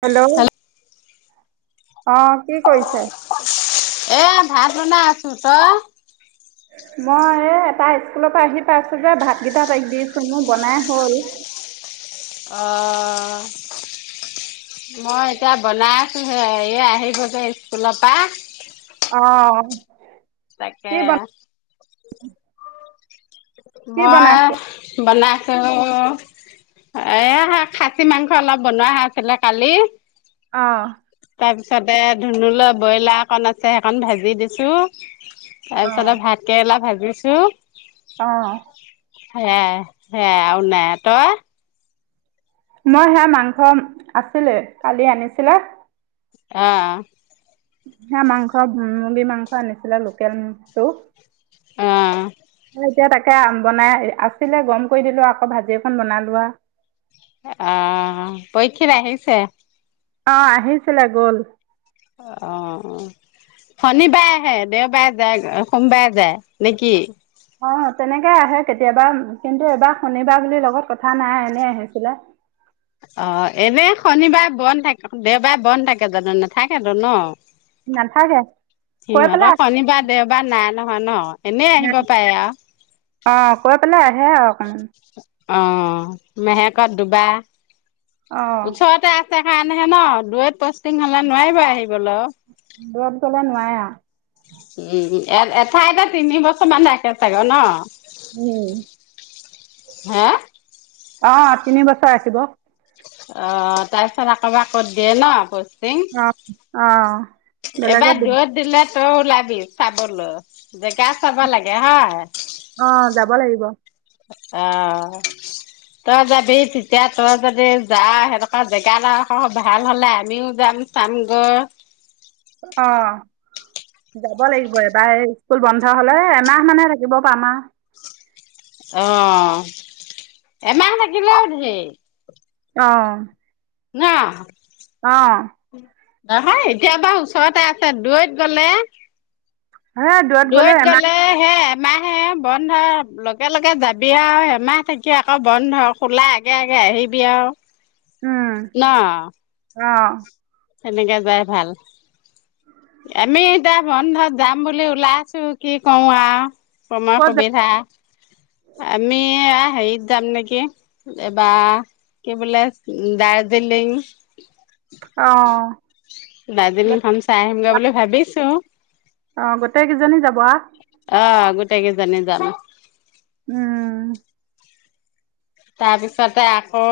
Hello! অ কি কৰিছে? এ ভাত বনাই আছো তই? মই এই এটা স্কুলৰ পৰা আহি পাইছো যে ভাতকেইটাা তাইক দি আছো মোৰ বনাই হ'ল। অ মই এতিয়া বনাই আছো হে ই আহিব যে স্কুলৰ পৰা। অ', তাকে- কি বন কি বনাইছে মই- বনাইছো এ খাচী মাংস অলপ বনোৱা হৈ আছিলে কালি অ', তাৰ পিছতে ধুনুুলে ব্ৰইলাৰ অকন আছে সেইকন ভাজি দিছো। অ তাৰ পিছতে ভাতকেৰেলা ভাজি- ছো। অ সেয়াই সেয়াই আৰু নাই, তই মই সেয়া মাংস আছিলে কালি আনিছিলে- অ', হেয়া মাংস মুৰ্গী মাংস আনিছিলে লোকেল টো অ', তেতিয়া তাকে বনাই আছিলে গৰম কৰি দিলো আকৌ ভাজি এখন বনালোৱা অ', পৰীক্ষিত আহিছে। অ', আহিছিলে গ'ল। অ', অ', শনিবাৰে আহে দেওবাৰে যায়গৈ সোমবাৰে যায় নেকি? অ', তেনেকে আহে কেতিয়াবা কিন্তু এইবাৰ শনিবাৰ বুলি লগত কথা নাই এনে আহিছিলে। অ', এনে শনিবাৰে বন্ধ থাকে দেওবাৰে বন্ধ থাকে জানো নাথাকেতো ন। নাথাকে কৈ পেলাই সিহঁতক শনিবাৰ দেওবাৰ নাই ন। হয় ন। এনেই আহিব পাৰে আৰু অ', কৈ পেলে আহে আৰু উ'ম। অ', মেহেকত দুবাৰ অ' উৎসৱতে খা কানেহে ন দোৰত- পুষ্টিং হ'লে নোৱাৰিব আহিব। গলো। দুৰত গলে নোৱাৰে আৰু উম এ এঠাই এটা তিনি বছৰ মান থাকে চাগ ন- আৰু হে। অ', তিনি বছৰ ৰাখিব। অ', তাৰপিছত আকৌ ক'ত দিয়ে ন- অ', অ', এবাৰ বেলেগত দিম। দূৰত দিলে তই ওলাবি চাবলৈ, জেগা চাব লাগে হয়। অ', যাব লাগিব। অ', তই যাবি তেতিয়া তই যদি যাৱ সেনেকুৱা জেগাড ভাল হলে আমিও যাম চামগৈ অ', যাব লাগিব এবাৰ এই স্কুল বন্ধ হলে এমাহ মানে থাকিব পাম আৰু অ', এমাহ থাকিলেওঁ ধেৰ। অহ নহ অহ নহয় এতিয়া বাৰু ওচৰতে আছে দৈৰত গ'লে হে দূৰত গ'লে দূৰৈত এমাহ হে এমাহে বন্ধ লগে লগে যাবি আৰু এমাহ থাকি আকৌ বন্ধ খোলা আগে আগে আহিবি আৰু নহ অহ সেনেকে যোৱাই ভাল, আমি এতিয়া বন্ধত যাম বুলি ওলাইছো, কি কও আৰ সময় ক'ত যাব সুবিধা আমি এহ হেৰিত যাম নেকি এবাৰ কি বোলে দাৰ্জিলিং অহ দাৰ্জিলিং খন চাই আহিমগৈ বুলি ভাবিছো। অহ গোটেই কেইজনী যাবহ অহ, গোটেই কেইজনী যায়। উম তাৰ পিছতে আকৌ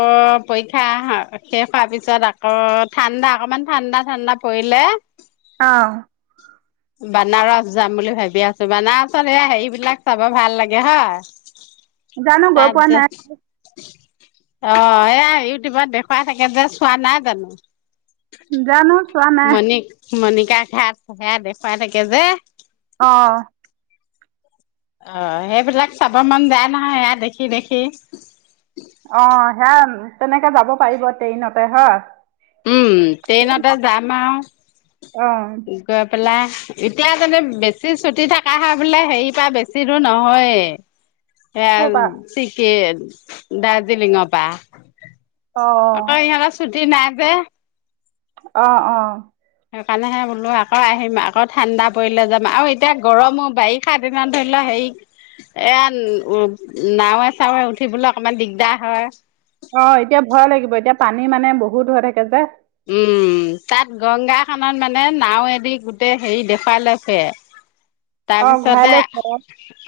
পৰীক্ষা শেষ হোৱাৰ পিছত আকৌ ঠাণ্ডা অকমান ঠাণ্ডা ঠাণ্ডা পৰিলে অহ বানাৰস যাম বুলি ভাবি আছো। বানাৰসত সেয়া হেৰি বিলাক চাব ভাল লাগে হয় জানো গৈ পোৱা নাই। অহ এয়া ইউটিউবত দেখুৱা থাকে যে চোৱা নাই জানো। জানো চোৱা নাই মানে মণিকা ঘাট সেয়া দেখুৱাই থাকে যে অহ অহ সেইবিলাক চাব মন যায় নহয় এয়া দেখি দেখি তেনেকে যাব পাৰিব ট্ৰেইনতে হয়। উম ট্ৰেইনতে যাম আউ। অঁ [unintelligible] গৈ পালা এতিয়া যাতে বেছি ছুটি থাকা হয় বোলে হয় পা বেছি দূৰ নহয়ে। এয়া ক'ৰপা ঠিকে। দাৰ্জিলিং পা অহ' অঁ তই ইহঁতক চুত সি নাই যে অহ অহ। সেইকাৰণেহে বোলো আকৌ আহিম আকৌ ঠাণ্ডা পৰিলে যাম আৰু এতিয়া গৰমো বাৰিষা এনে ধৰি লোৱা হেৰি এয়া নাৱে চাৱে উঠিবলৈ অকণমান দিগদাৰ হয় । অহ এতিয়া ভয় লাগিব এতিয়া পানী মানে বহুত হৈ থাকে যে। উম' তাত গংগা খনত মানে নাও এদি গোটেই হেৰি দেখুৱাল লৈ ফুৰে। অঁ ঘূৰাই তাৰপিছতে লৈ ঘৰত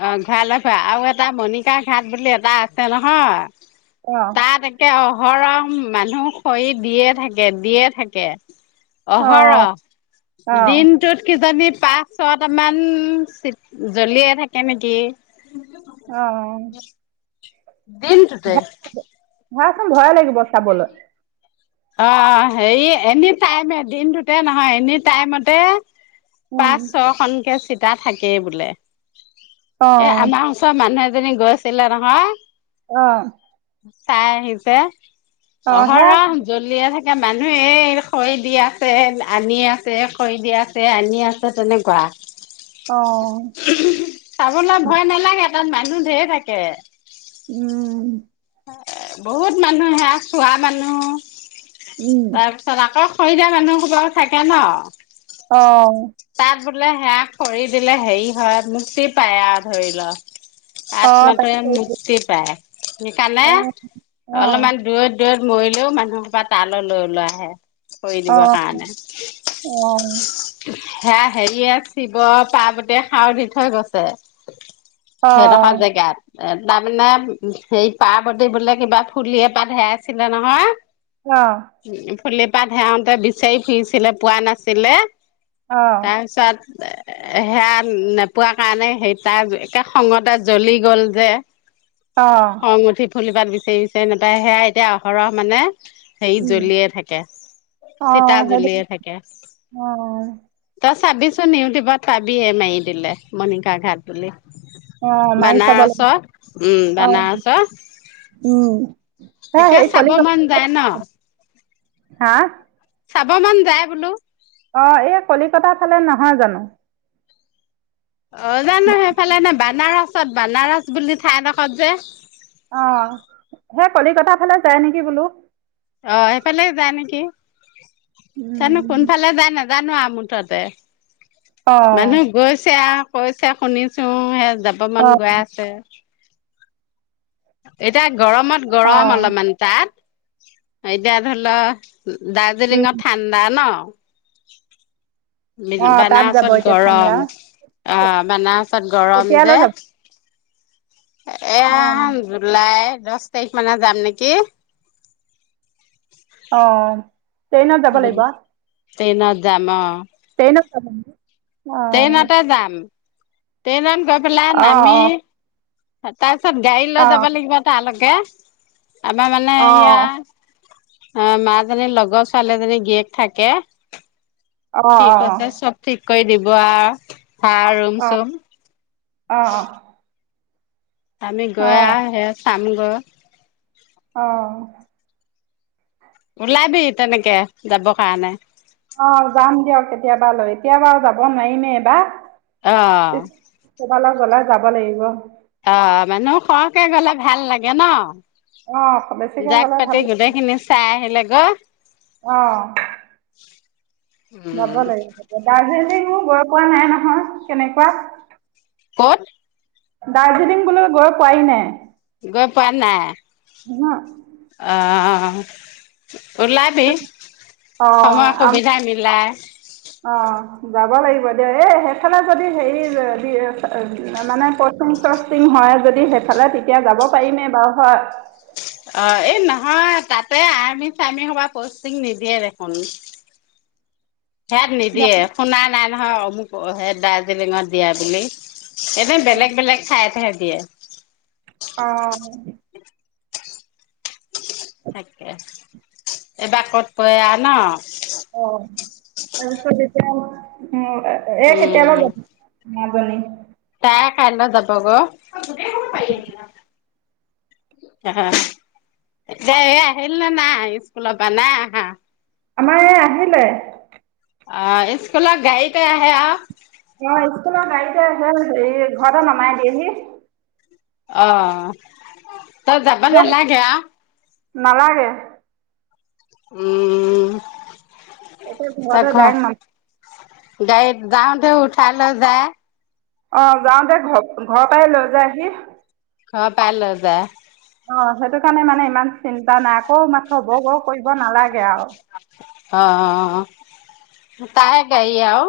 অ', ঘূৰাই লৈ ফুৰে আৰু এটা মণিকা ঘাট বুলি এটা আছে নহয়। অঁ তাত একে অ', হৰহ মানুহ খৰি দিয়ে থাকে। গে দিয়ে থাকে। অঁ অহৰহ অঁ দিনটোত কিজানি পাঁচ ছটামান চিত জ্বলিয়ে থাকে নেকি? অ'-অ', দিনটোতে। ধৰা চোন ভয়ে লাগিব চাবলৈ। অ' হেৰি এনি টাইমে দিনটোতে নহয় এনি টাইমতে। অঁ পাঁচ ছ খনকে চিত তা থাকেই বোলে। এ অঁ আমাৰ ওচৰৰ মানুহে এজনি গৈছিলে নহয়। অ', চাই আহিছে। তই হেত । লিয়ে থাকে মানুহে এই খৰি দি আছে আনি আছে খৰি দি আছে আনি আছে তেনেকুৱা। অঁ চাবলৈ ভয় নালাগে তাত মানুহ ধেই থাকে। কে। বহুত মানুহ হে চুৱা মানুহ। তাৰপিছত আকৌ খৰি দিয়া মানুহ সোপাও থাকে ন। অহ, তাত বোলে সেয়া খৰি দিলে হেৰি হয় মুক্তি পাইয়া ধৰি ল। অঁ আত্মটোৱে তাকে মুক্তি পায়। সিকানে অঁ অঁ অলপমান দূৰত-দূৰত। মৰিলেও মানুহৰ খোবা তালো লৈ-লৈ আহে। খৰি দিবৰ কাৰণে অ-অ, সেয়া হেৰিয় শিৱ পাৰ্বতীয়ে সাও দি থৈ গৈছে। অঁ সেইডোখৰ জেগাত, এ তাৰমানে উ', সেই পাৰ্বতী বোলে কিবা ফুলি এপাতহে হেৰাইছিলে নহয়। অ। ফুলিৰ পাত হেৱাতে বিচাৰি ফুৰিছিলে পোৱা নাছিলে। অঁ তাৰপাছত হেয়া নোপোৱা কাৰণে সেই তাৰ একে খঙতে জ্বলি গ'ল যে। অ। ফুলি পাত বিচাৰি বিচাৰি নাপাই সেয়া এতিয়া আহৰহ মানে, হেৰি উম, জ্বলিয়ে থাকে চিতা অ', সেইটো জ্বলিয়ে থাকে অ', তাৰ চাবিচোন ইউটিউবত পাবিহে মাৰি দিলে মণিকা ঘাট বুলি। অ', মাৰি চাব লাগিব, বানাৰসৰ উম অ', বানাৰস উম। হে তেতিয়া হেৰি চাব কলিকতা মন যায় ন। হা চাব মান যায় বোলো। অ এই কলিকতাৰ ফালে নহয় জানো? অ জানো সেইফালে নে বানাৰস বনাৰস বুলি থাই দখত যে সেফালে যায় নেকি বোলো। অ সেইফালে যাই নেকি? জানো উম। কোনফালে যাই নাজানো। জানোৱা মুঠতে অ', মানুহ গৈছে আ কৈছে শুনিছো সে যাব মান গৈ অ', আছে। এতিয়া গৰমত গৰম অ', অলপমান তাত। এতিয়া ধৰি ল দাৰ্জিলিং উম, ঠাণ্ডা ন। [unintelligible] অ', তাত যাব বানাৰসত এতিয়া ঠাণ্ডা। গৰম ।আহ, বানাৰসত গৰম কেতিয়ালৈ যে। যাব? এয়া অ', জুলাই দহ তাৰিখ মানে যাম নেকি? অ, ট্ৰেইনত যাব লাগিব। ট্ৰেইনত যাম অ। [unintelligible] ট্ৰেইনতে যাম। ট্ৰেইনত। ক পেলা নামি। অ', তাৰ। তাপিছত গাড়ী অ', লৈ যাব অ', লাগিব তালকে। [inaudible] আমাৰ মানে ইয়া অ', অ মাজনীৰ লগৰ ছোৱালী এজনীৰ গীয়েক থাকে। অ', ঠিক আছে, অ', চব ঠিক কৰি দিব আৰু। হা ৰুম অ', চোম। অ', অ। আমি অ গৈ আ হে চাম বা অঅ ওলাবি তেনেকে যাব কাৰণে। কেতিয়া বাৰু যাব নোৱাৰিমে এবাৰ। অঅ। গলে যাব লাগিব। অ মানুহ সৰহকে গ'লে ভাল লাগে ন? অ বেছিকে জাক গ'লে ভাল পাতি গোটেই খিনি চাই আহিলে [unintelligible] অ যাব উম লাগিব দাৰ্জিলিং গৈ পোৱা নাই নহয়, কেনেকুৱা? কত? দাৰ্জিলিং বোলৈ গৈ পোৱি নাই। গৈ পোৱা নাই। হ আহ ওলাবি অ সময় আম সুবিধা মিলাই। অ যাব লাগিব দিয় এ সেইফালে যদি হেৰি মানে কচ চচিং হয় যদি সেইফালে তেতিয়া যাব পাৰিমেই বাৰু হয়। অ এই নহয় তাতে আৰ্মি চাৰ্মি সবা পষ্টিং নিদিয়ে দেখোন। সেয়াত নিদিয়ে শুনা নাই নহয়। অ মোক সেই দাৰ্জিলিঙত দিয়া বুলি এনে বেলেগ বেলেগ ঠাইতহেঁ দিয়ে। অ তাকে এইবাৰ ক'ত কৈ আঁ ন? অ আৰু চবিতিয়া মই উ একতিয়াল উম [unintelligible] মাজনী তাই কাইলৈ যাবগৈ । অ এতিয়া আহিল নে নাই স্কুলৰ পৰা নাই আহা? আমাৰ এই আহিলে। অ স্কুলৰ গাৰিতে আহে আৰু অ স্কুলৰ গাড়ীতে হ হেৰি ঘৰতে নমাই দিয়েহি। অহ ত যাবা ব'ল নালাগে আৰু। নালাগে। উম। এতিয়া ঘৰতে দায়েক্ত না গাইত যাওঁতে উঠাই লৈ যায়। অ যাওঁতে ঘৰ ঘৰপৰাই লৈ যায় আহি। ঘৰৰ পাই লৈ যায়। অ সেইটো কাৰণে মানে ইমান চিন্তা নাই আকৌ মাথব বৌ কৰিব নালাগে আৰু। অ তাই গাই আও।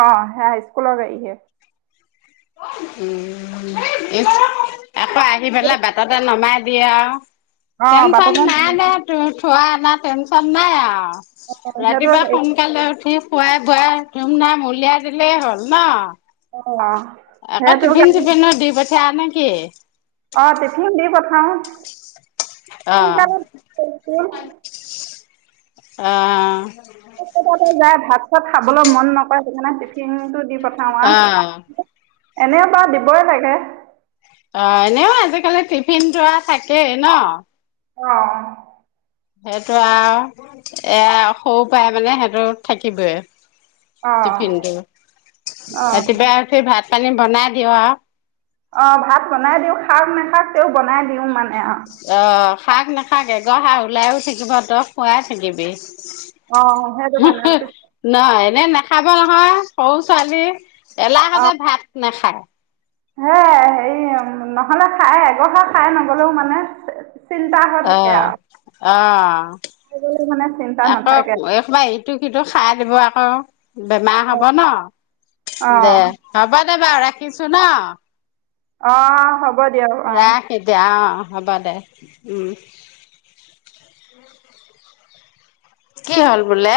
অ হাইস্কুলৰ গাই হে। উ আকৌ আহি পেলাই বাটতে নমাই দিয়ে আৰু। অঁ টেনচন বাটতে নাই নমাই দে তোৰ থোৱাত। টেনচন নাই আৰু। অঁ সেইটো ৰাতিপুৱা সোনকালে উঠি খুৱাই পুৱাই ধুম ধাম উলিয়াই দিলেই হ'ল ন? অহ একে টিফিন চিফিনত দি পঠিয়াই নে কি? অ টিফিন দি পঠাও। অঅ অঅ। [unintelligible] যায় ভাত খাবলৈ মন নকৰে সেইকাৰণে টিফিনটো দি পঠাও অ অ অ আৰ এনেও বা দিবই লাগে অ এনেও আজিকালি টিফিন যৰা থাকেই ন অহ সেইটো আৰু এ সৰু পৰাই মানে সেইটো থাকিবয়ে অঁ টিফিনটো, অঁ ৰাতিপুৱাই উঠি ভাত পানী বনাই দিউ আৰু অ ভাত বনাই দিও খাওক নাখাওক তেওঁক বনাই দিও মা অহ খাওক নাখাওক এগৰহা ওলাইও থাকিব তই খোৱাই থাকিবি অঁ সেইটো হো হো, কাৰণে পিছ নহয় এনে ন খাব নহয় সৰু ছোৱালী এলাহতে ভাত নাখায় হে হেৰি নহলে খাই এগৰহা খাই নগলেও মানে চিন্তা হৈ থাকে অঁ, আৰু অঁ খাই গ'লেও মানে চিন্তা নাথাকে আকৌ এই সোপা ইটো সিটো খাই আহি ব আকৌ বেমাৰ হ'ব ন, দে অঁ হ'ব বাৰু ৰাখিছো ন অহ হ'ব দিয়ক অ ৰাখ এতিয়া অ হ'ব দে উম কি হ'ল বোলে